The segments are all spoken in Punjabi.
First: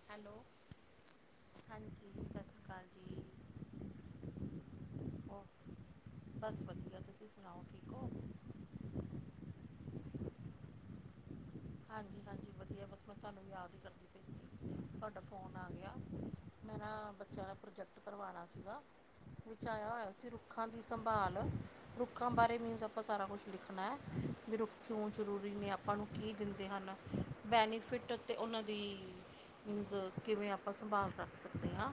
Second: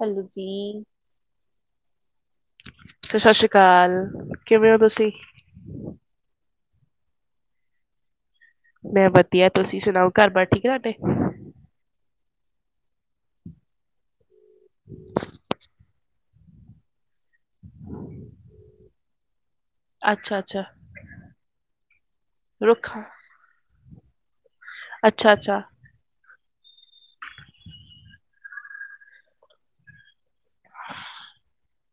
ਹੈਲੋ ਜੀ। ਹਾਂਜੀ ਸਤਿ ਸ਼੍ਰੀ ਅਕਾਲ ਜੀ ਸਤਿ ਸ੍ਰੀ ਅਕਾਲ ਕਿਵੇਂ ਹੋ ਤੁਸੀਂ? ਬਸ ਵਧੀਆ। ਹੋਰ ਸੁਣਾਓ ਠੀਕ। ਹੋ ਮੈਂ ਵਧੀਆ ਤੁਸੀਂ ਸੁਣਾਓ ਘਰ ਬਾਹਰ ਠੀਕ ਆ ਤੁਹਾਡੇ? ਹਾਂਜੀ-ਹਾਂਜੀ, ਵਧੀਆ ਬਸ ਮੈਂ ਤੁਹਾਨੂੰ ਯਾਦ ਹੀ ਕਰਦੀ ਪਈ ਸੀ, ਤੁਹਾਡਾ ਫ਼ੋਨ ਆ ਗਿਆ। ਮੈਂ ਨਾ ਬੱਚਾ ਪ੍ਰੋਜੈਕਟ ਕਰਵਾਣਾ ਸੀਗਾ। ਵਿੱਚ ਆਇਆ ਹੋਇਆ ਸੀ ਅੱਛਾ ਅੱਛਾ ਰੁੱਖਾਂ ਦੀ ਸੰਭਾਲ ਰੁੱਖਾਂ ਬਾਰੇ ਮੀਨਜ਼ ਰੁੱਖਾਂ ਆਪਾਂ ਸਾਰਾ ਕੁੱਛ ਲਿਖਾਂ ਣਾ ਵੀੇ ਰੁੱਖ ਕਿਉਂ ਅੱਛਾ ਜ਼ਰੂਰੀ ਅੱਛਾ ਨੇ ਆਪਾਂ ਨੂੰ ਕੀ ਦਿੰਦੇ ਹਨ ਬੈਨੀਫਿਟ ਅਤੇ ਉਹਨਾਂ ਦੀ ਮੀਨਜ਼ ਕਿਵੇਂ ਆਪਾਂ ਸੰਭਾਲ ਕਰ ਸਕਦੇ ਹਾਂ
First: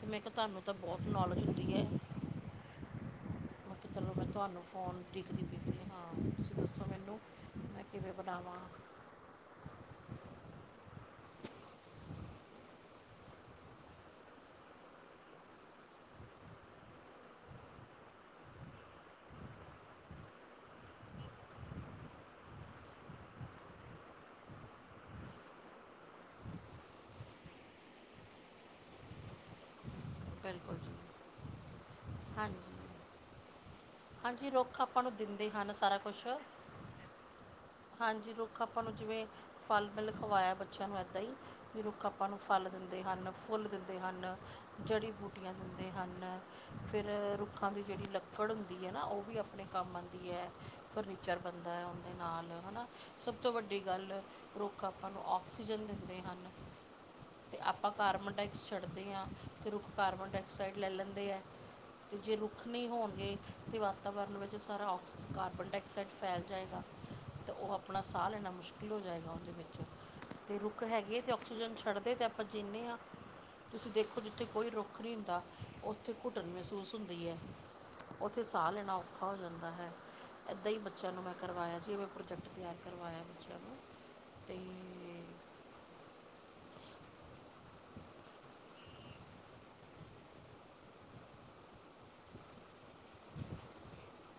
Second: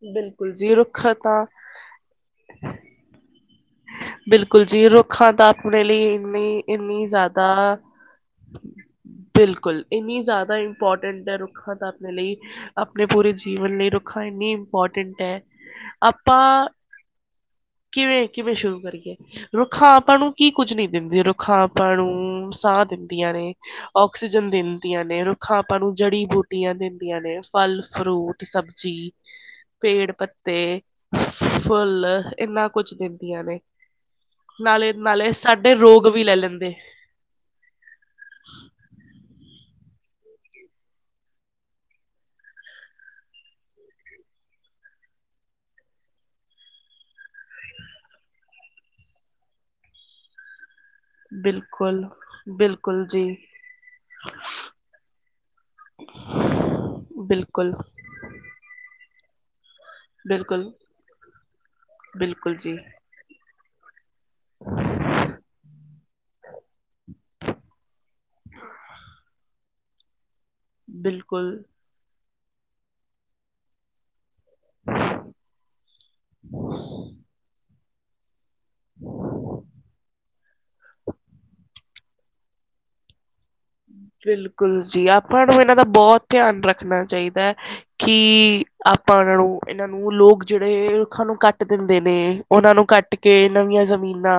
ਤੇ ਮੈਂ ਕਿਹਾ ਬਿਲਕੁਲ ਤੁਹਾਨੂੰ ਜੀ ਤਾਂ ਬਹੁਤ ਰੁੱਖਾਂ ਤਾਂ ਨੌਲੇਜ ਹੁੰਦੀ ਏ। ਅਤੇ ਚਲੋ ਮੈਂ ਤੁਹਾਨੂੰ ਬਿਲਕੁਲ ਜੀ ਫੋਨ ਰੁੱਖਾਂ ਓਡੀਕਦੀ ਤਾਂ ਪਈ ਸੀ ਆਪਣੇ ਲਈ ਹਾਂ ਤੁਸੀਂ ਇੰਨੀ ਦੱਸੋ ਇੰਨੀ ਮੈਨੂੰ ਜ਼ਿਆਦਾ ਕਿਵੇ ਬਣਾਵਾਂ ਬਿਲਕੁਲ ਇੰਨੀ ਜ਼ਿਆਦਾ ਇੰਪੋਰਟੈਂਟ ਹੈ ਰੁੱਖਾਂ ਦਾ ਆਪਣੇ ਲਈ ਆਪਣੇ ਪੂਰੇ ਜੀਵਨ ਲਈ ਰੁੱਖਾਂ ਇੰਨੀ ਇੰਪੋਰਟੈਂਟ ਹੈ ਆਪਾਂ ਕਿਵੇ -ਕਿਵੇ ਸ਼ੁਰੂ ਵਏ ਰੁੱਖਾਂ ਆਪਾਂ ਨੂੰ ਕੀ ਕੁੱਝ ਨਹੀਂ ਦਿੰਦੀ ਰੁੱਖਾਂ ਆਪਾਂ ਨੂੰ ਸਾਹ ਦਿੰਦੀਆਂ ਨੇ ਆੱਕਸੀਜਨ ਦਿੰਦੀਆਂ ਨੇ ਰੁੱਖਾਂ ਆਪਾਂ ਨੂੰ ਜੜੀ ਬੂਟੀਆਂ ਦਿੰਦੀਆਂ ਨੇ ਫਲ ਫਰੂਟ ਸਬਜ਼ੀ ਪੇੜ-ਪੱਤੇ ਬਿਲਕੁਲ ਜੀ ਫੁੱਲ ਇਨਾ ਹਾਂਜੀ ਕੁਛ ਦਿੰਦੀਆਂ ਨੇ ਹਾਂਜੀ ਰੁੱਖ ਨਾਲੇ- ਆਪਾਂ ਨੂੰ ਨਾਲੇ ਦਿੰਦੇ ਹਨ ਸਾਡੇ ਸਾਰਾ ਰੋਗ ਵੀ ਕੁਛ ਲੈ ਲੈਂਦੇ ਹਾਂਜੀ ਰੁੱਖ ਆਪਾਂ ਨੂੰ ਜਿਵੇਂ ਫਲ-ਫਲ ਖਵਾਇਆ ਬੱਚਿਆਂ ਨੂੰ ਇੱਦਾਂ ਹੀ ਵੀ ਰੁੱਖ ਆਪਾਂ ਨੂੰ ਫਲ ਦਿੰਦੇ ਹਨ ਫੁੱਲ ਦਿੰਦੇ ਹਨ ਜੜੀ ਬੂਟੀਆਂ ਦਿੰਦੇ ਹਨ ਫਿਰ ਰੁੱਖਾਂ ਦੀ ਜੇਹੜੀ ਲੱਕੜ ਹੁੰਦੀ ਏ ਨਾ ਉਹ ਵੀ ਆਪਣੇ ਕੰਮ ਆਂਦੀ ਐ ਫਰਨੀਚਰ ਬਣਦਾ ਹੈ ਬਿਲਕੁਲ ਉਹਦੇ ਨਾਲ ਹੈ ਨਾ ਬਿਲਕੁਲ ਜੀ ਸਭ ਤੋਂ ਵੱਡੀ ਗੱਲ ਰੁੱਖ ਆਪਾਂ ਨੂੰ ਆੱਕਸੀਜਨ ਦਿੰਦੇ ਹਨ। ਅਤੇ ਬਿਲਕੁੱਲ। ਆਪਾਂ ਕਾਰਬਨ ਡਾਇਆਕਸ ਛੱਡਦੇ ਹਾਂ। ਅਤੇ ਰੁੱਖ ਕਾਰਬਨ ਬਿਲਕੁਲ ਡਾਇਆਕਸਾਈਡ ਲੈ ਲੈਂਦੇ ਹੈ ਅਤੇ ਜੇ ਬਿਲਕੁਲ ਰੁੱਖ ਜੀ ਨਹੀਂ ਹੋਣਗੇ ਅਤੇ ਵਾਤਾਵਰਨ ਵਿੱਚ ਸਾਰਾ ਕਸ ਕਾਰਬਨ ਡਾਇਆਕਸਾਈਡ ਫੈਲ ਜਾਏਗਾ। ਤਾਂ ਉਹ ਆਪਣਾ ਸਾਹ ਲੈਣਾ ਮੁਸ਼ਕਿਲ ਹੋ ਜਾਏਗਾ ਉਹਦੇ ਵਿੱਚ ਅਤੇ ਰੁੱਖ ਹੈਗੀ ਹੈ ਅਤੇ ਬਿਲਕੁਲ ਆਕਸੀਜਨ ਛੱਡਦੇ ਤੇ ਆਪ ਜੀਨੇ ਹਾਂ ਤੁਸੀਂ ਦੇਖੋ ਜਿੱਥੇ ਕੋਈ ਰੁੱਖ ਨਹੀਂ ਹੁੰਦਾ ਉੱਥੇ ਘੁਟਣ ਮਹਿਸੂਸ ਹੁੰਦੀ ਹੈ ਉੱਥੇ ਸਾਹ ਲੈਣਾ ਔਖਾ ਹੋ ਜਾਂਦਾ ਹੈ ਇੱਦਾਂ ਹੀ ਬੱਚਿਆਂ ਨੂੰ ਮੈਂ ਕਰਵਾਇਆ ਜਿਵੇਂ ਪ੍ਰੋਜੈਕਟ ਤਿਆਰ ਕਰਵਾਇਆ ਬੱਚਿਆਂ ਨੂੰ ਅਤੇ ਬਿਲਕੁੱਲ ਜੀ ਆਪਾਂ ਨੂੰ ਇਹਨਾਂ ਦਾ ਬਹੁਤ ਧਿਆਨ ਰੱਖਣਾ ਚਾਹੀਦਾ ਹੈ ਕਿ ਆਪਾਂ ਇਹਨਾਂ ਨੂੰ ਇਹਨਾਂ ਨੂੰ ਲੋਕ ਜਿਹੜੇ ਰੁੱਖਾਂ ਨੂੰ ਕੱਟ ਦਿੰਦੇ ਨੇ ਉਹਨਾਂ ਨੂੰ ਕੱਟ ਕੇ ਨਵੀਆਂ ਜ਼ਮੀਨਾਂ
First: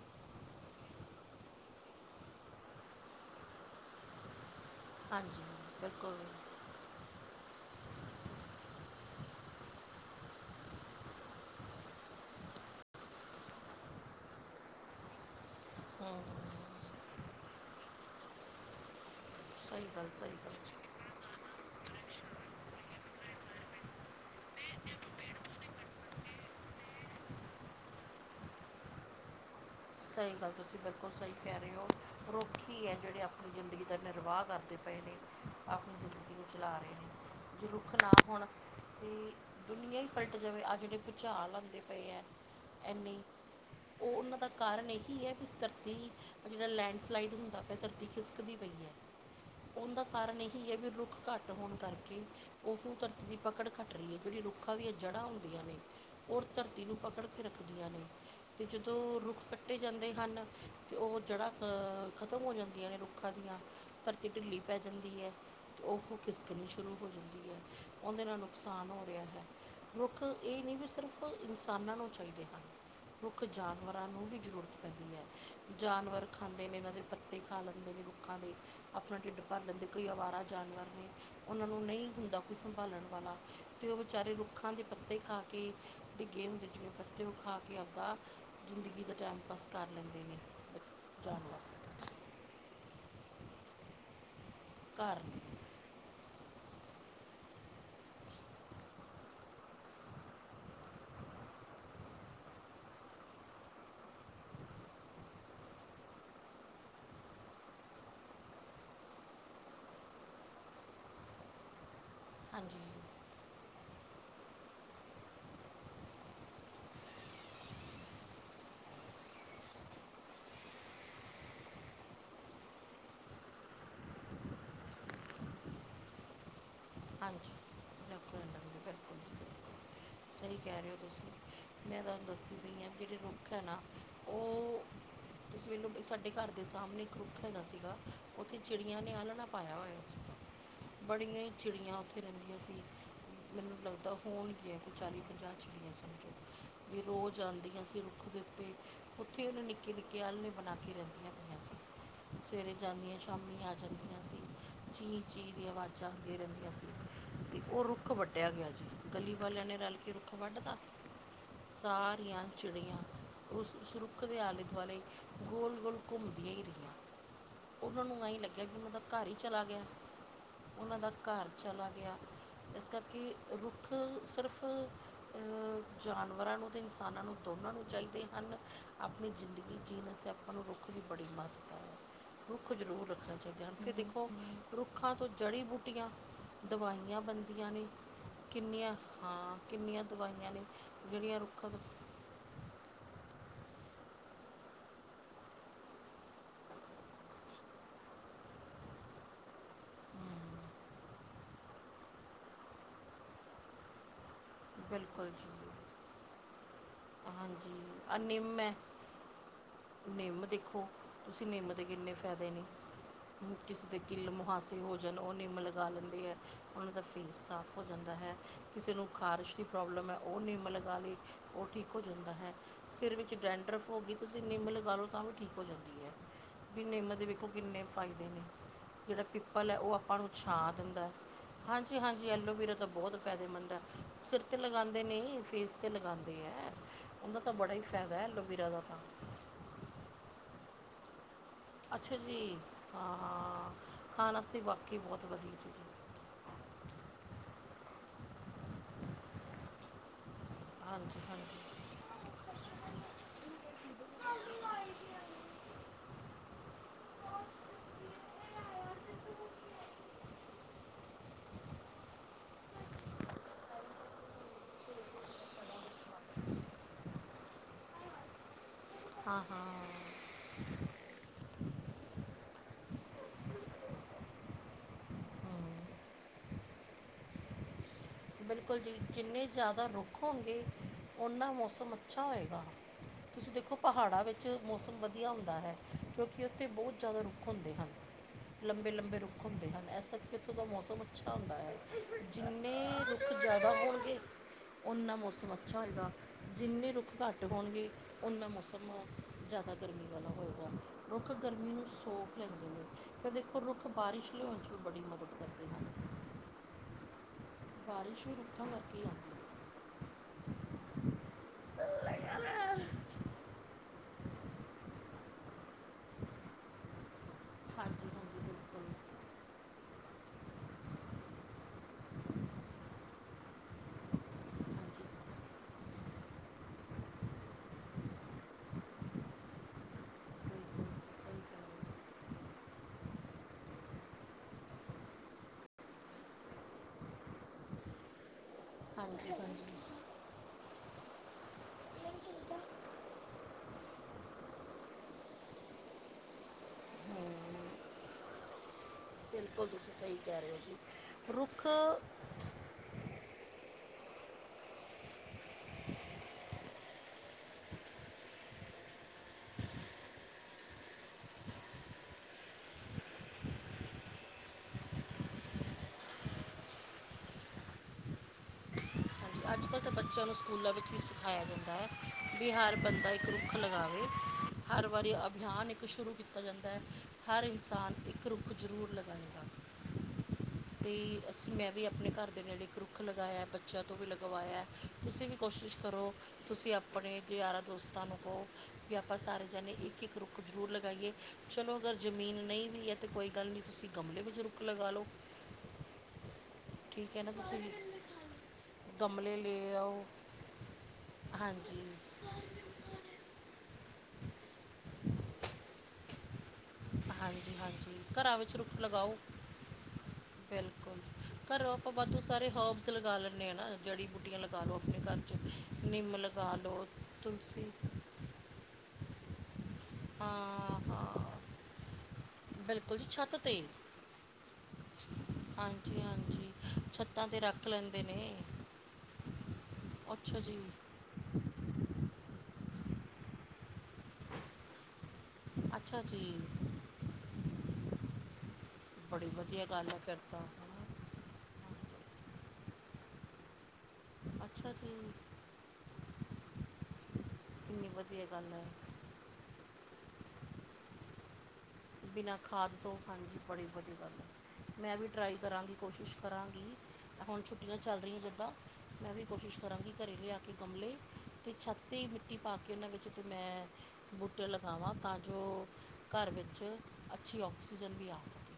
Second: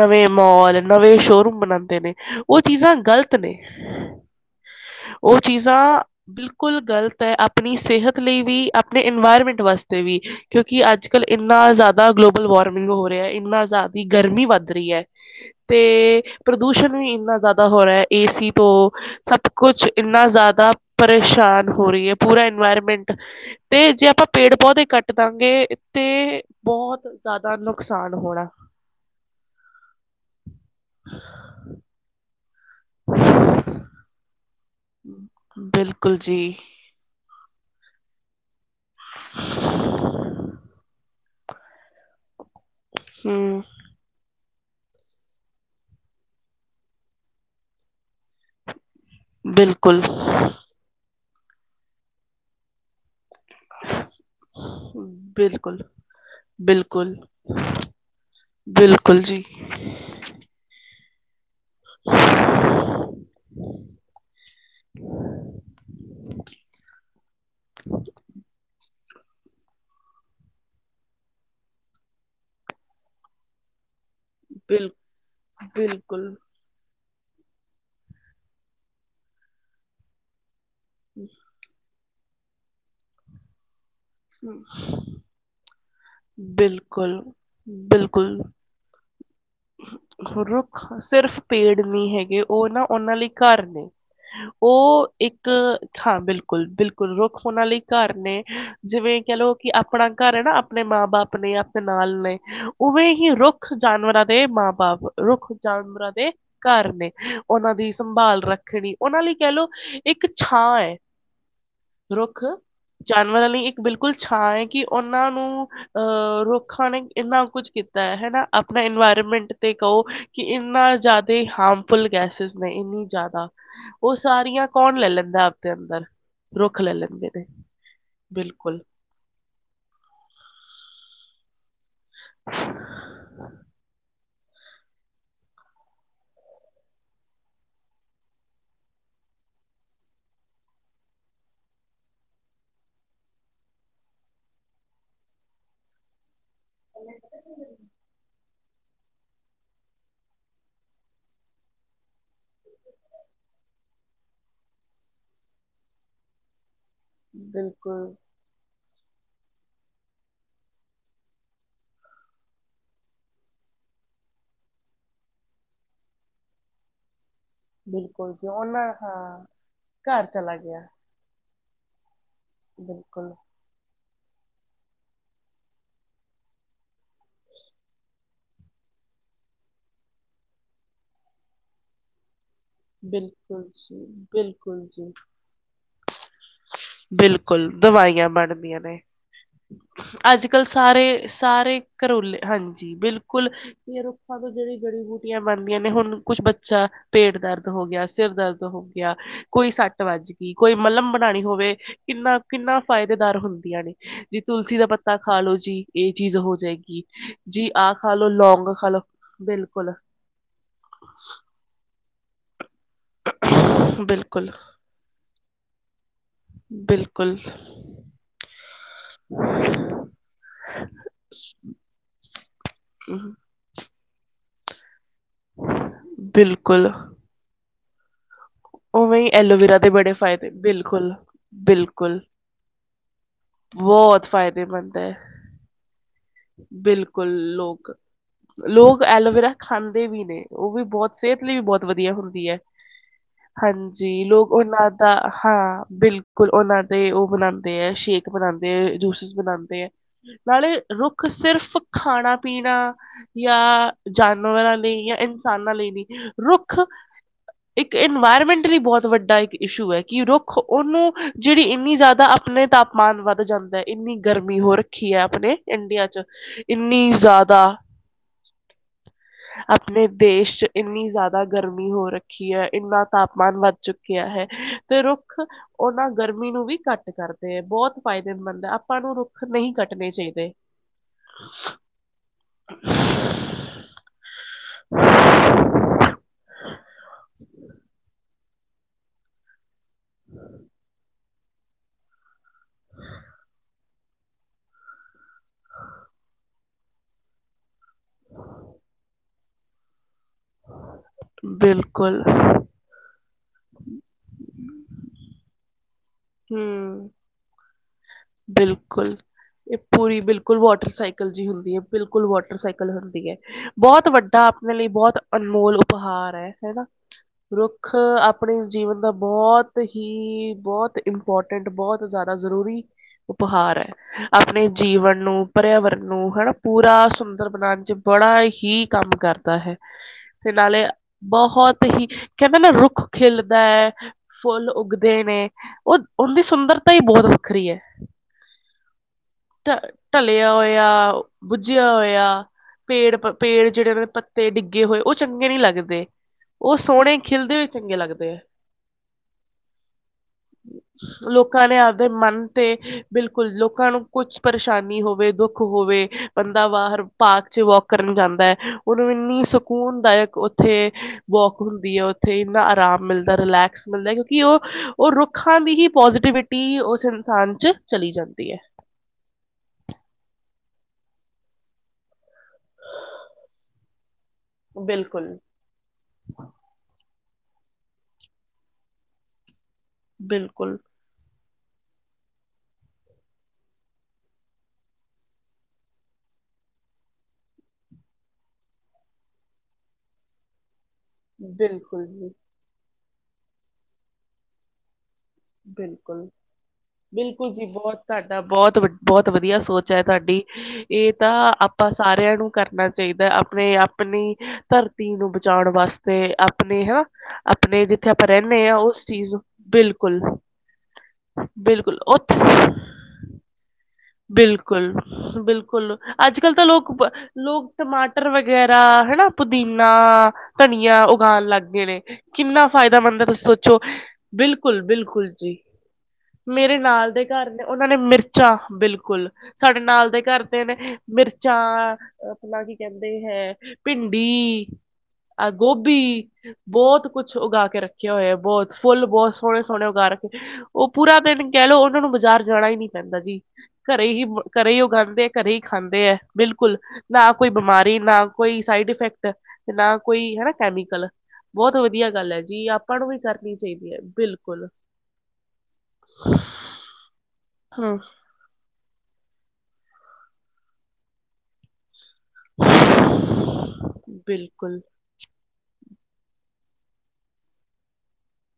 ਨਵੇਂ ਮੋਾਲ ਨਵੇਂ ਸ਼ੋਰੂਮ ਬਣਾਦੇ ਨੇ ਉਹ ਚੀਜ਼ਾਂ ਗ਼ਲਤ ਨੇ ਉਹ ਹਾਂਜੀ ਚੀਜ਼ਾਂ ਬਿਲਕੁਲ ਬਿਲਕੁੱਲ ਬਿਲਕੁੱਲ ਗਲਤ ਹੈ ਆਪਣੀ ਸਿਹਤ ਲਈ ਵੀ ਆਪਣੇ ਇਨਵਾਇਰਮੈਂਟ ਵਾਸਤੇ ਵੀ ਕਿਉਂਕਿ ਅੱਜ-ਕੱਲ੍ਹ ਇੰਨਾ ਜ਼ਿਆਦਾ ਗਲੋਬਲ ਵਾਰਮਿੰਗ ਹੋ ਰਿਹਾ ਇੰਨਾ ਜ਼ਿਆਦਾ ਗਰਮੀ ਵੱਧ ਰਹੀ ਹੈ ਤੇ ਹੂੰ ਪ੍ਰਦੂਸ਼ਣ ਵੀ ਇੰਨਾ ਜ਼ਿਆਦਾ ਹੋ ਰਿਹਾ ਹੈ ਏਸੀ ਤੋਂ ਸਭ ਸਹੀ ਕੁਛ ਗੱਲ ਇੰਨਾ ਸਹੀ ਗੱਲ ਜ਼ਿਆਦਾ ਪਰੇਸ਼ਾਨ ਹੋ ਰਹੀ ਹੈ ਪੂਰਾ ਇਨਵਾਇਰਮੈਂਟ ਤੇ ਜੇ ਆਪਾਂ ਪੇੜ ਪੌਦੇ ਕੱਟ ਦਾਂਗੇ ਤੇ ਬਹੁਤ ਜ਼ਿਆਦਾ ਨੁਕਸਾਨ ਹੋਣਾ ਸਹੀ ਗੱਲ ਤੁਸੀਂ ਬਿਲਕੁਲ ਸਹੀ ਕਹਿ ਰਹੇ ਹੋ ਰੁੱਖਹੀ ਹੈ ਜਿਹੜੇ ਆਪਣੀ ਜ਼ਿੰਦਗੀ ਦਾ ਨਿਰਵਾਹ ਕਰ ਪਏ ਨੇ ਆਪਣੀ ਬਿਲਕੁਲ ਜ਼ਿੰਦਗੀ ਨੂੰ ਜੀ ਚਲਾ ਰਹੇ ਨੇ ਜੋ ਰੁੱਖ ਨਾ ਹੋਣ ਤੇ ਦੁਨੀਆਂ ਹੀ ਪਲਟ ਜਾਵੇ ਆਹ ਜਿਹੜੇ ਭੂਚਾਲ ਆਦੇ ਪਏ ਹੈ ਇੰਨੇ ਹੂੰ ਉਹ ਉਹਨਾਂ ਦਾ ਕਾਰਨ ਇਹੀ ਹੈ ਵੀ ਧਰਤੀ ਜਿਹੜਾ ਲੈਂਡਸਲਾਈਡ ਹੁੰਦਾ ਪਿਆ ਧਰਤੀ ਖਿਸਕਦੀ ਪਈ ਐ ਬਿਲਕੁਲ ਉਹਦਾ ਕਾਰਨ ਇਹੀ ਹੈ ਵੀ ਰੁੱਖ ਘੱਟ ਹੋਣ ਕਰਕੇ ਉਹ ਧਰਤੀ ਦੀ ਪਕੜ ਘਟ ਰਹੀ ਹੈ ਜਿਹੜੀ ਰੁੱਖਾਂ ਦੀਆਂ ਜੜ੍ਹਾਂ ਹੁੰਦੀਆਂ ਨੇ ਬਿਲਕੁਲ ਉਹ ਧਰਤੀ ਨੂੰ ਬਿਲਕੁਲ ਪਕੜ ਕੇ ਰੱਖਦੀਆਂ ਨੇ ਤੇ ਜਦੋਂ ਬਿਲਕੁਲ ਰੁੱਖ ਜੀ ਕੱਟੇ ਜਾਂਦੇ ਹਨ ਅਤੇ ਉਹ ਜੜਾ ਅ ਖਤਮ ਹੋ ਜਾਂਦੀਆਂ ਨੇ ਰੁੱਖਾਂ ਦੀਆਂ ਧਰਤੀ ਢਿੱਲੀ ਪੈ ਜਾਂਦੀ ਹੈ ਉਹ ਖਿਸਕਣੀ ਸ਼ੁਰੂ ਹੋ ਜਾਂਦੀ ਹੈ ਉਹਨਦੇ ਨਾਲ ਨੁਕਸਾਨ ਹੋ ਰਿਹਾ ਹੈ। ਰੁੱਖ ਇਹ ਨਹੀਂ ਵੀ ਸਿਰਫ ਇਨਸਾਨਾਂ ਨੂੰ ਚਾਹੀਦੇ ਹਨ ਰੁੱਖ ਜਾਨਵਰਾਂ ਨੂੰ ਵੀ ਜ਼ਰੂਰਤ ਬਿਲ ਪੈਂਦੀ ਹੈ ਜਾਨਵਰ ਬਿਲਕੁਲ ਖਾਂਦੇ ਨੇ ਇਹਨਾਂ ਦੇ ਪੱਤੇ ਖਾ ਲੈਂਦੇ ਦੇ ਰੁੱਖਾਂ ਦੇ ਆਪਣਾ ਢਿੱਡ ਭਰ ਲੈਂਦੇ ਕਈ ਅਵਾਰਾ ਜਾਨਵਰ ਨੇ। [unintelligible] ਉਹਨਾਂ ਨੂੰ ਨਹੀਂ ਹੁੰਦਾ ਕੋਈ ਸੰਭਾਲਣ ਵਾਲਾ ਤੇ ਉਹ ਵਿਚਾਰੇ ਰੁੱਖਾਂ ਦੇ ਪੱਤੇ ਖਾ ਕੇ ਆਪਣੀ ਗੇਮ ਦੈ ਵਿੱਚ ਬਿਲਕੁਲ ਪੱਤੇ ਵਿਖਾ ਖਾ ਕੇ ਆਪਦਾ ਬਿਲਕੁਲ ਜ਼ਿੰਦਗੀ ਦਾ ਟਾਈਮ ਪਾਸ ਕਰ ਲੈਂਦੇ ਨੇ ਰੁੱਖ ਸਿਰਫ ਜਾਨਵਰ ਪੇੜ ਮੀ ਹੈਗੇ ਉਹ ਨਾ ਉਹਨਾਂ ਲਈ ਘਰ ਨੇ ਉਹ ਘਰ ਇੱਕ ਇਕ ਥਾਂ ਬਿਲਕੁਲ ਬਿਲਕੁਲ ਰੁੱਖ ਹੋਣਾ ਲਈ ਘਰ ਨੇ। ਜਿਵੇਂ ਕਹਿਲਓ ਕਿ ਆਪਣਾ ਘਰ ਹੈ ਨਾ ਆਪਣੇ ਮਾਂ ਬਾਪ ਨੇ ਆਪਣੇ ਨਾਲ ਨੇ। ਉਵੇਂ ਹੀ ਰੁੱਖ ਜਾਨਵਰਾਂ ਦੇ ਮਾਂ ਬਾਪ ਰੁੱਖ ਜਾਨਵਰਾਂ ਦੇ ਘਰ ਨੇ ਉਹਨਾਂ ਦੀ ਸੰਭਾਲ ਰੱਖਣੀ ਉਹਨਾਂ ਲਈ ਕਹਿ ਲਓ ਇੱਕ ਛਾਂ ਹੈ। ਰੁੱਖ ਹਾਂਜੀ। ਜਾਨਵਰਾਂ ਲਈ ਇੱਕ ਬਿਲਕੁਲ ਛਾਂ ਹੈ ਕਿ ਉਹਨਾਂ ਨੂੰ ਅਹ ਰੁੱਖਾਂ ਨੇ ਇੰਨਾ ਕੁਝ ਕੀਤਾ ਹੈ ਹਨਾ ਆਪਣਾ ਇਨਵਾ ਮੈਂਟ ਤੇ ਕਹੋ ਕਿ ਇੰਨਾ ਜ਼ਿਆਦਾ ਹਾਰਮਫੁੱਲ ਗੈਸਿਸ ਨੇ ਇੰਨੀ ਜ਼ਿਆਦਾ। ਉਹ ਸਾਰੀਆਂ ਕੌਣ ਲੈ ਲੈਂਦਾ ਆਪਦੇ ਅੰਦਰ ਰੁੱਖ ਲੈ ਲੈਂਦੇ ਨੇ ਹਾਂਜੀ ਰੈਫਰੈਂਡਮ ਦੇ ਬਿਲਕੁਲ ਸਹੀ ਕਹਿ ਰਹੇ ਹੋ ਤੁਸੀਂ ਮੈਂ ਤੁਹਾਨੂੰ ਦੱਸਦੀ ਹਾਂ ਜੇੜੇ ਰੁੱਖ ਹੈ ਨਾ ਉਹ [unintelligible] ਸਾਡੇ ਘਰ ਦੇ ਸਾਹਮਣੇ ਇੱਕ ਰੁੱਖ ਹੈਗਾ ਸੀਗਾ ਉੱਥੇ ਚਿੜੀਆਂ ਨੇ ਆਲਣਾ ਪਇਆ ਹੋਇਆ ਸੀ। ਬੜੀਆਂ ਹੀ ਚਿੜੀਆਂ ਉੱਥੇ ਰਹਿੰਦੀਆਂ ਸੀ ਮੈਨੂੰ ਲਗਦਾ ਹੋਣ ਗਿਆ। ਚਾਲੀ ਪੰਜਾਹ ਚੜੀਆਂ ਸਮਜੋ ਰੋਜ਼ ਆਉਂਦੀਆਂ ਸੀ ਰੁੱਖ ਦੇ ਉੱਤੇ। ਉੱਥੇ ਉਹਨੂੰ ਨਿੱਕੇ ਨਿੱਕੇ ਆਲ੍ਹਣੇ ਬਣਾ ਕੇ ਰਹਿੰਦੀਆਂ ਹੋਈਆਂ ਸੀ। ਸਵੇਰੇ ਜਾਂਦੀਆਂ ਸ਼ਾਮੀ ਆ ਜਾਂਦੀਆਂ ਸੀ। ਚੀਂ ਚੀਂ ਦੀਆਂ ਆਵਾਜ਼ਾਂ ਆਂਦੀਆਂ ਰਹਿੰਦੀਆਂ ਸੀ। ਤੇ ਉਹ ਰੁੱਖ ਬਿਲਕੁਲ ਵੱਡਿਆ ਗਿਆ ਜੀ ਗਲੀ ਵਾਲਿਆਂ ਨੇ ਰਲ ਕੇ ਰੁੱਖ ਵੱਢ ਤਾਂ। ਸਾਰੀਆਂ ਚਿੜੀਆਂ ਉਸ ਸਰੂਖ ਦੇ ਆਲੇ ਦੁਵਾਲੇ ਗੋਲ ਗੋਲ ਘੁੰਮਦੀਆਂ ਹੀ ਰਹੀਆਂ ਉਹਨਾਂ ਨੂੰ ਬਿਲਕੁਲ ਆਈ ਜੀ ਲੱਗਿਆ ਕਿ ਉਹਨਾਂ ਦਾ ਘਰ ਹਾਂ ਹੀ ਚਲਾ ਗਿਆ ਘਰ ਚਲਾ ਗਿਆ ਉਹਨਾਂ ਦਾ ਘਰ ਚਲਾ ਗਿਆ ਇਸ ਕਰਕੇ ਬਿਲਕੁਲ ਰੁੱਖ ਸਿਰਫ ਜਾਨਵਰਾਂ ਨੂੰ ਤੇ ਇਨਸਾਨਾਂ ਨੂੰ ਦੋਨਾਂ ਨੂੰ ਚਾਹੀਦੇ ਹਨ ਆਪਣੀ ਜ਼ਿੰਦਗੀ ਜੀਣ ਵਾਸਤੇ ਆਪਾਂ ਨੂੰ ਰੁੱਖ ਦੀ ਬੜੀ ਮਹੱਤਤਾ। ਰੁੱਖ ਜ਼ਰੂਰ ਰੱਖਣਾ ਬਿਲਕੁਲ ਚਾਹੀਦਾ ਹਨ ਫਿਰ ਜੀ ਦੇਖੋ ਬਿਲਕੁਲ ਜੀ ਰੁੱਖਾਂ ਤੋਂ ਜੜੀ ਬੂਟੀਆਂ ਦਵਾਈਆਂ ਬਿਲਕੁਲ ਬਣਦੀਆਂ ਨੇ ਦਵਾਈਆਂ ਬਣਦੀਆਂ ਕਿੰਨੀਆਂ ਹ ਨੇ ਹਾਂ ਕਿੰਨੀਆਂ ਦਵਾਈਆਂ ਨੇ ਜਿਹੜੀਆਂ ਰੁੱਖਾ ਕਰੋਲੇ ਹਾਂਜੀ ਬਿਲਕੁਲ ਦੀ ਰੁੱਖਾਂ ਤੋਂ ਜਿਹੜੀ ਗੜੀ ਬੂਟੀਆਂ ਬਣਦੀਆਂ ਨੇ ਹੁਣ ਕੁੱਛ ਬੱਚਾ ਪੇਟ ਦਰਦ ਹੋ ਗਿਆ ਸਿਰ ਦਰਦ ਹੋ ਗਿਆ ਕੋਈ ਸੱਟ ਵੱਜ ਗਈ ਕੋਈ ਮਲਮ ਬਣਾਉਣੀ ਹੋਵੇ ਕਿੰਨਾ ਕਿੰਨਾ ਫਾਇਦੇਦਾਰ ਹੁੰਦੀਆਂ ਨੇ ਜੀ ਤੁਲਸੀ ਦਾ ਪੱਤਾ ਖਾ ਲੋੋ ਜੀ। ਇਹ ਚੀਜ਼ ਹੋ ਜਾਏਗੀ ਜੀ ਹਾਂਜੀ ਆਹ ਖਾ ਅ ਲੋ ਨੀਮ ਏ ਲੌਂਗ ਖਾ ਲੋ ਬਿਲਕੁਲ ਨੀਮ ਦੇਖੋ ਉਸਂ ਨੀਮ ਦੇ ਕਿੰਨੇ ਫਾਇਦੇ ਨੇ। ਕਿਸੀ ਦੇ ਕਿੱਲ ਬਿਲਕੁਲ, ਮੁਹਾਂਸੇ ਹੋ ਜਾਣ, ਉਹ ਨਿੰਮ ਲਗਾ ਲੈਂਦੇ ਹੈ। ਉਹਨਾਂ ਦਾ, ਫੇਸ ਬਿਲਕੁਲ, ਸਾਫ਼ ਹੋ ਜਾਂਦਾ ਹੈ। ਕਿਸੇ ਨੂੰ ਖ਼ਾਰਸ਼ ਦੀ ਪ੍ਰੋਬਲਮ ਹੈ, ਉਹ ਨਿੰਮ ਲਗਾ ਲਈ। ਠੀਕ ਹੋ ਜਾਂਦਾ ਹੈ, ਸਿਰ ਵਿੱਚ ਡੈਂਡਰਫ ਹੋ ਗਈ, ਤੁਸੀਂ ਨਿੰਮ ਲਗਾ ਲਉ, ਤਾਂ ਵੀ ਠੀਕ ਹੋ ਜਾਂਦੀ ਹੈ, ਵੀ ਬਿਲਕੁਲ ਨਿੰਮ ਦੇ ਵੇਖੋ, ਕਿੰਨੇ ਫਾਇਦੇ ਨੇ। ਉਵੇਂ ਜਿਹੜਾ ਹੀ ਪਿੱਪਲ ਐਲੋਵੇਰਾ ਹੈ, ਦੇ ਉਹ ਬੜੇ ਆਪਾਂ ਨੂੰ ਫਾਇਦੇ ਛਾਂ ਦਿੰਦਾ ਹੈ, ਬਿਲਕੁਲ, ਹਾਂਜੀ- ਬਿਲਕੁਲ ਹਾਂਜੀ ਐਲੋਵਿਰਾ ਤਾਂ ਬਹੁਤ ਫਾਇਦੇਮੰਦ ਹੈ, ਬਹੁਤ ਸਿਰ ਤੇ ਫਾਇਦੇਮੰਦ ਲਗਾਉਂਦੇ ਐ। ਨੇ, ਫੇਸ ਤੇ ਲਗਾਉਂਦੇ ਆ। ਬਿਲਕੁਲ, ਲੋਕ, ਦਾ ਤਾਂ ਲੋਕ ਐਲੋਵੇਰਾ ਖਾਂਦੇ ਵੀ ਨੇ। ਉਹ ਵੀ ਬਹੁਤ, ਸਿਹਤ ਲਈ ਵੀ ਬਹੁਤ ਵਧੀਆ ਅੱਛਾ ਹੁੰਦੀ ਜੀ ਹੈ। ਹਾਂ ਹਾਂ ਹਾਂਜੀ, ਖਾਣ ਲੋਕ ਵਾਸਤੇ ਉਹਨਾਂ ਵਾਕਈ ਦਾ, ਬਹੁਤ ਵਧੀਆ ਚੀਜ਼ ਹਾਂ। ਬਿਲ ਕੁ ਉਹਨਾਂ ਦੇ ਉਹ ਬਣਾਉਂਦੇ ਹੈ। ਸ਼ੇਕ ਬਣਾਉਂਦੇ ਹੈ, ਜੂਸਸ ਬਣਾਉਂਦੇ ਹੈ। ਨਾਲੇ ਹਾਂਜੀ ਰੁੱਖ, ਸਿਰਫ ਹਾਂਜੀ ਖਾਣਾ- ਪੀਣਾ ਜਾਂ ਜਾਨਵਰਾਂ ਲਈ, ਜਾਂ ਇਨਸਾਨਾਂ ਲਈ ਨਹੀਂ। ਰੁੱਖ, ਇੱਕ ਇਨਵਾਇਰਮੈਂਟ ਲਈ ਬਹੁਤ ਵੱਡਾ ਇੱਕ ਇਸ਼ੂ ਹੈ। ਕਿ ਰੁੱਖ ਖ, ਉਹਨੂੰ ਜਿਹੜੀ ਇੰਨੀ ਜ਼ਿਆਦਾ, ਆਪਣੇ ਤਾਪਮਾਨ ਵੱਧ ਜਾਂਦਾ, ਇੰਨੀ ਗਰਮੀ ਹੋ ਰੱਖੀ ਹੈ, ਆਪਣੇ ਇੰਡੀਆ ਚ, ਇੰਨੀ ਜ਼ਿਆਦਾ ਹਾਂ ਹਾਂ ਆਪਣੇ ਦੇਸ਼ ' ਇੰਨੀ ਜ਼ਿਆਦਾ ਗਰਮੀ ਹੋ ਰੱਖੀ ਹੈ। ਇੰਨਾ ਤਾਪਮਾਨ ਵੱਧ ਚੁੱਕਿਆ ਹੈ ਤੇ ਰੁੱਖ ਹੂੰ ਉਹ, ਨਾਂ ਗਰਮੀ ਨੂੰ ਵੀ ਘੱਟ ਕਰਦੇ ਹੈ। ਬਹੁਤ ਫਾਇਦੇਮੰਦ ਹੈ ਬਿਲਕੁਲ ਜੀ, ਆਪਾਂ ਨੂੰ ਰੁੱਖ ਜਿੰਨੇ ਨਹੀਂ ਜ਼ਿਆਦਾ ਕੱਟਣੇ ਰੁੱਖ ਚਾਹੀਦੇ ਹੋਣਗੇ, ਉਹਨਾਂ ਮੌਸਮ ਅੱਛਾ ਹੋਏਗਾ। ਤੁਸੀਂ ਦੇਖੋ, ਪਹਾੜਾਂ ਵਿੱਚ ਮੌਸਮ ਵਧੀਆ ਹੁੰਦਾ ਹੈ। ਕਿਉਂਕਿ, ਉੱਥੇ ਬਹੁਤ ਜ਼ਿਆਦਾ ਰੁੱਖ ਹੁੰਦੇ ਹਨ। ਲੰਬੇ -ਲੰਬੇ, ਰੁੱਖ ਹੁੰਦੇ ਹਨ। ਇਸ ਕਰਕੇ ਉੱਥੋਂ ਦਾ, ਮੌਸਮ ਅੱਛਾ ਹੁੰਦਾ ਹੈ, ਜਿੰਨੇ ਰੁੱਖ ਜ਼ਿਆਦਾ ਹੋਣਗੇ, ਉਹਨਾਂ ਮੌਸਮ ਅੱਛਾ ਹੋਏਗਾ। ਹਹ ਜਿੰਨੇ ਰੁੱਖ ਘੱਟ ਹੋਣਗੇ, ਉਨਾਂ ਮੌਸਮ ਜ਼ਿਆਦਾ ਗਰਮੀ ਵਾਲਾ ਹੋਏਗਾ। ਰੁੱਖ, ਗਰਮੀ ਨੂੰ ਬਿਲਕੁਲ ਸੋਕ ਲੈਂਦੇ ਨੇ। ਫਿਰ ਦੇਖੋ ਰੁੱਖ, ਬਾਰਿਸ਼ ਲਿਆਉਣ ਚ ਵੀ, ਬੜੀ ਮਦਦ ਕਰਦੇ ਨੇ। ਹਮਮ, ਬਾਰਿਸ਼ ਵੀ ਰੁੱਖਾਂ ਕਰਕੇ ਬਿਲਕੁਲ ਆਉਂਦੀ ਹੈ ਇਹ ਪੂਰੀ ਬਿਲਕੁਲ ਵੋਟਰਸਾਈਕਲ ਜਿਹੀ ਹੁੰਦੀ ਹੈ, ਬਿਲਕੁਲ ਵੋਟਰਸਾਈਕਲ ਹੁੰਦੀ ਹੈ। ਬਹੁਤ ਵੱਡਾ, ਆਪਣੇ ਲਈ ਬਹੁਤ ਅਨਮੋਲ ਉਪਹਾਰ ਹੈ। ਹੈਨਾ? ਰੁੱਖ ਹਾਂਜੀ ਹਾਂਜੀ ਆਪਣੇ ਬਿਲਕੁਲ ਜੀਵਨ ਦਾ, ਬਹੁਤ ਹੀ ਬਹੁਤ ਇੰਪੋਰਟੈਂਟ ਬਹੁਤ ਤੋਂ, ਜ਼ਿਆਦਾ ਜ਼ਰੂਰੀ ਉਪਹਾਰ ਹੈ। ਆਪਣੇ ਜੀਵਨ ਨੂੰ, ਪਰਿਆਵਰਨ ਨੂੰ, ਹੈਨਾ ਪੂਰਾ ਸੁੰਦਰ ਬਣਾਉਣ ਚ ਬੜਾ ਹੀ ਕੰਮ ਕਰ ਚੁੱਕਾ ਹੈ, ਨਾਲੇ ਬਹੁਤ ਹੀ ਕਹਿੰਦੇ ਨਾ, ਰੁੱਖ ਖਿਲਦਾ ਹੈ। ਫੁੱਲ ਉੱਗਦੇ ਨੇ, ਉਹ, ਉੰਹਦੀ ਸੁੰਦਰਤਾ ਹੀ ਬਹੁਤ ਵੱਖਰੀ ਹੈ। [unintelligible] ਢਲਿਆ ਹੋਇਆ, ਬੁਝਿਆ ਹੋਇਆ। ਪੇੜ, ਪੇੜ ਜਿਹੜੇ ਉਹ ਪੱਤੇ ਡਿੱਗੇ ਹੋਏ, ਉਹ ਚੰਗੇ ਨਹੀਂ ਲੱਗਦੇ। ਉਹ ਸੋਹਣੇ ਖਿਲਦੇ ਹੋਏ, ਚੰਗੇ ਲੱਗਦੇ ਹੈ। ਬਿਲਕੁਲ, ਤੁਸੀਂ ਸਹੀ ਕਹਿ ਰਹੇ ਹੋ ਜੀ। ਲੋਕਾਂ ਰੁੱਖ ਨੇ ਆਪਦੇ ਮਨ, ਤੇ ਬਿਲਕੁਲ ਲੋਕਾਂ ਨੂੰ, ਕੁਛ ਪਰੇਸ਼ਾਨੀ ਹੋਵੇ, ਦੁੱਖ ਹੋਵੇ ਬੰ ਦਾ, ਬਾਹਰ ਪਾਰਕ ਚ ਵਾਕ ਕਰਨ ਜਾਂਦਾ ਹੈ, ਉਹਨੂੰ ਇੰਨੀ ਸਕੂਨਦਾਇਕ ਉੱਥੇ ਵਾਕ ਹੁੰਦੀ ਹੈ, ਉੱਥੇ ਇੰਨਾ ਆਰਾਮ ਮਿਲਦਾ, ਰਿਲੈਕਸ ਮਿਲਦਾ, ਕਿਉਂਕਿ ਉਹ, ਉਹ ਰੁੱਖਾਂ ਦੀ ਹੀ ਪੋਜ਼ਟਿਵਿ ਟੀ, ਉਸ ਇਨਸਾਨ 'ਚ ਚਲੀ ਜਾਂਦੀ ਹੈ। ਹਾਂਜੀ। ਅੱਜ -ਕੱਲ੍ਹ ਤਾਂ ਬੱਚਿਆਂ ਨੂੰ ਸਕੂਲਾਂ ਵਿੱਚ ਹੀ ਸਿਖਾਇਆ ਜਾਂਦਾ। ਵੀ, ਹਰ ਬੰਦਾ ਇੱਕ ਰੁੱਖ ਲਗਾਵੇ, ਹਰ ਵਾਰੀ ਬਿਲਕੁਲ ਅਭਿਆਨ ਇੱਕ ਸ਼ੁਰੂ ਕੀਤਾ ਜਾਂਦਾ ਹੈ, ਹਰ ਇਨਸਾਨ ਇੱਕ ਰੁੱਖ ਜ਼ਰੂਰ ਲਗਉੰਦਾ। ਬਿਲਕੁਲ। ਬੀ, ਅਸੀਂ ਮੈਂ ਵੀ, ਆਪਣੇ ਘਰ ਦੇ ਨੇੜੇ, ਇੱਕ ਰੁੱਖ ਲਗਾਇਆ ਬੱਚਿਆਂ ਨੂੰ ਤੋਂ, ਵੀ ਲਗਵਾਇਆ, ਤੁਸੀਂ ਵੀ ਕੋਸ਼ਿਸ਼ ਕਰੋ, ਤੁਸੀਂ ਆਪਣੇ ਯਾਰਾਂ ਦੋਸਤਾਂ ਨੂੰ ਕਹੋ ਕਿ ਆਪਾਂ, ਸਾਰੇ ਜਣੇ ਇੱਕ- ਇੱਕ, ਰੁੱਖ ਜ਼ਰੂਰ ਲਗਾਈਏ। ਚਲੋ, ਅਗਰ ਬਿਲਕੁਲ ਜੀ ਜ਼ਮੀਨ ਨਹੀਂ ਵੀ ਹੈ, ਤਾਂ ਕੋਈ ਗੱਲ ਨਹੀਂ। ਤੁਸੀਂ ਗਮਲੇ ਵਿੱਚ, ਰੁੱਖ ਲਗਾ ਲਓ। ਬਿਲਕੁਲ। ਠੀਕ ਹੈ ਨਾ ਬਿਲਕੁਲ ਤੁਸੀਂ ਜੀ, ਬਹੁਤ ਤੁਹਾਡਾ ਬਹੁਤ ਬਹੁਤ ਗਮਲੇ ਵਧੀਆ ਲੈ ਸੋਚ ਐ, ਆਓ ਤੁਹਾਡੀ ਇਹ ਤਾਂ ਹਾਂਜੀ ਆਪਾਂ ਸਾਰੇ ਇਹਨਾਂ ਨੂੰ ਕਰਨਾ ਚਾਹੀਦਾ, ਆਪਣੇ ਆਪਣੀ ਧਰਤੀ ਨੂੰ ਬਚਾਉਣ ਵਾਸਤੇ। ਤੇ ਆਪਣੇ ਹਨਾ, ਹਾਂਜੀ ਆਪਣੇ ਹਾਂਜੀ ਜਿੱਥੇ ਆਪਾਂ ਘਰਾਂ ਵਿੱਚ ਰਹਿੰਦੇ ਹਾਂ। ਰੁੱਖ ਉਸ ਲਗਾਓ ਚੀਜ਼ ਬਿਲਕੁਲ ਬਿਲਕੁਲ, ਘਰੋ ਆਪਾਂ ਬਿਲਕੁਲ ਵਾਧੂ ਉੱਥੇ ਸਾਰੇ ਹਰਬਸ ਲਗਾ ਲੈਂਦੇ ਹ ਨਾ। ਜੜੀ ਬੂਟੀਆਂ ਲਗਾ ਲਉ ਬਿਲਕੁਲ ਆਪਣੇ ਘਰ ਚ। ਬਿਲਕੁਲ ਨਿੰਮ ਲਗਾ ਲਉ, ਤੁਲਸੀ ਟਰ ਵਗੈਰਾ ਹਨਾ ਪੁਦੀਨਾ, ਹਾਂ ਧਨੀਆ ਹਾਂ ਉਗਾਣ ਲੱਗ ਗਏ ਨੇ। ਕਿੰਨਾ ਬਿਲਕੁਲ ਜੀ ਫਾਇਦਾਮੰਦ ਐ ਛੱਤ ਤੁਸੀਂ 'ਤੇ। ਸੋਚੋ ਬਿਲਕੁਲ-ਬਿਲਕੁਲ ਜੀ। ਹਾਂਜੀ, ਹਾਂਜੀ ਮੇਰੇ ਨਾਲ ਦੇ ਛੱਤਾਂ ਤੇ ਘਰ ਨੇ ਰੱਖ ਉਹਨਾਂ ਨੇ ਲੈਂਦੇ ਮਿਰਚਾਂ ਬਿਲਕੁਲ, ਸਾਡੇ ਨਾਲ ਦੇ ਅੱਛਾ ਘਰ ਜੀ, ਤੇ ਨੇ ਮਿਰਚਾਂ, ਆਪਣਾ ਕੀ ਕਹਿੰਦੇ ਹੈ ਭਿੰਡੀ ਆਹ ਅੱਛਾ ਗੋਭੀ। ਜੀ ਬਹੁਤ ਕੁੱਛ ਉਗਾ ਕੇ ਰੱਖਿਆ ਹੋਏਆ। ਬਹੁਤ ਫੁੱਲ ਬੜੀ ਬਹੁਤ ਵਧੀਆ ਸੋਹਣੇ-ਸੋਹਣੇ ਗੱਲ ਹੈ ਉਗਾ ਫਿਰ ਰੱਖੇ। ਤਾਂ। ਉਹ ਹਨਾ। ਪੂਰਾ ਦਿਨ ਕਹਿ ਲਓ ਉਹਨਾਂ ਨੂੰ ਬਾਜ਼ਾਰ ਜਾਣਾ ਹੀ ਨੀ ਪੈਂਦਾ ਜੀ। ਘਰੇ ਹੀ, ਘਰੇ ਅੱਛਾ ਹੀ ਜੀ, ਉਗਾਦੇ ਆ, ਘਰੇ ਹੀ ਖਾਂਦੇ ਏ, ਬਿਲਕੁਲ। ਨਾ ਕੋਈ ਕਿੰਨੀ ਬਿਮਾਰੀ, ਨਾ ਵਧੀਆ ਗੱਲ ਕੋਈ ਹੈ। ਸਾਈਡ ਇਫੈਕਟ, ਨਾ ਕੋਈ ਹਨਾ ਕੈਮੀਕਲ ਬਹੁਤ ਵਧੀਆ। ਗੱਲ ਬਿਨਾਂ ਹੈ ਜੀ ਖਾਦ ਤੋਂ ਆਪਾਂ ਨੂੰ ਵੀ ਹਾਂਜੀ ਕਰਨੀ ਬੜੀ ਚਾਹੀਦੀ ਵਧੀਆ ਹੈ ਗੱਲ। ਬਿਲਕੁਲ ਮੈਂ ਵੀ ਟਰਾਈ ਕਰਾਂਗੀ ਕੋਸ਼ਿਸ਼ ਕਰਾਂਗੀ। ਹੁਣ ਛੁੱਟੀਆਂ ਹਮ ਚੱਲ ਰਹੀਆਂ ਜਿੱਦਾਂ। ਮੈਂ ਵੀ ਕੋਸ਼ਿਸ਼ ਕਰਾਂਗੀ ਘਰੇ ਲਿਆ ਕੇ ਗਮਲੇ। ਤੇ ਛੱਤ ਤੇ ਮਿੱਟੀ ਪਾ ਕੇ ਉਹਨਾਂ ਵਿੱਚ ਤੇ ਮੈਂ ਬੂਟੇ ਬਿਲਕੁਲ ਲਗਾਵਾਂ ਤਾਂ ਜੋ ਘਰ ਵਿੱਚ। ਅੱਛੀ ਔਕਸੀਜਨ ਵੀ ਆ ਸਕੇ।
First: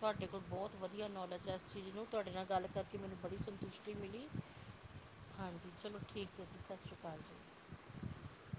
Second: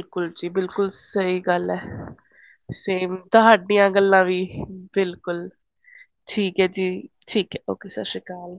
ਤੁਹਾਡੇ ਕੋਲ ਜੀ ਬਹੁਤ ਬਿਲਕੁਲ ਵਧੀਆ ਸਹੀ ਨੌਲੇਜ ਏ ਇਸ ਗੱਲ ਚੀਜ਼ ਨੂੰ, ਹੈ ਤੁਹਾਡੇ ਨਾਲ ਗੱਲ ਕਰਕੇ ਸੇਮ ਮੈਨੂੰ ਬੜੀ ਤੁਹਾਡੀਆਂ ਸੰਤੁਸ਼ਟੀ ਗੱਲਾਂ ਮਿਲੀ। ਵੀ ਬਿਲਕੁਲ ਹਾਂਜੀ, ਚਲੋ ਠੀਕ ਐ ਜੀ, ਹੈ ਸਤਿ ਸ਼੍ਰੀ ਅਕਾਲ ਠੀਕ ਹੈ ਜੀ। ਓਕੇ, ਸਤਿ ਸ਼੍ਰੀ ਅਕਾਲ।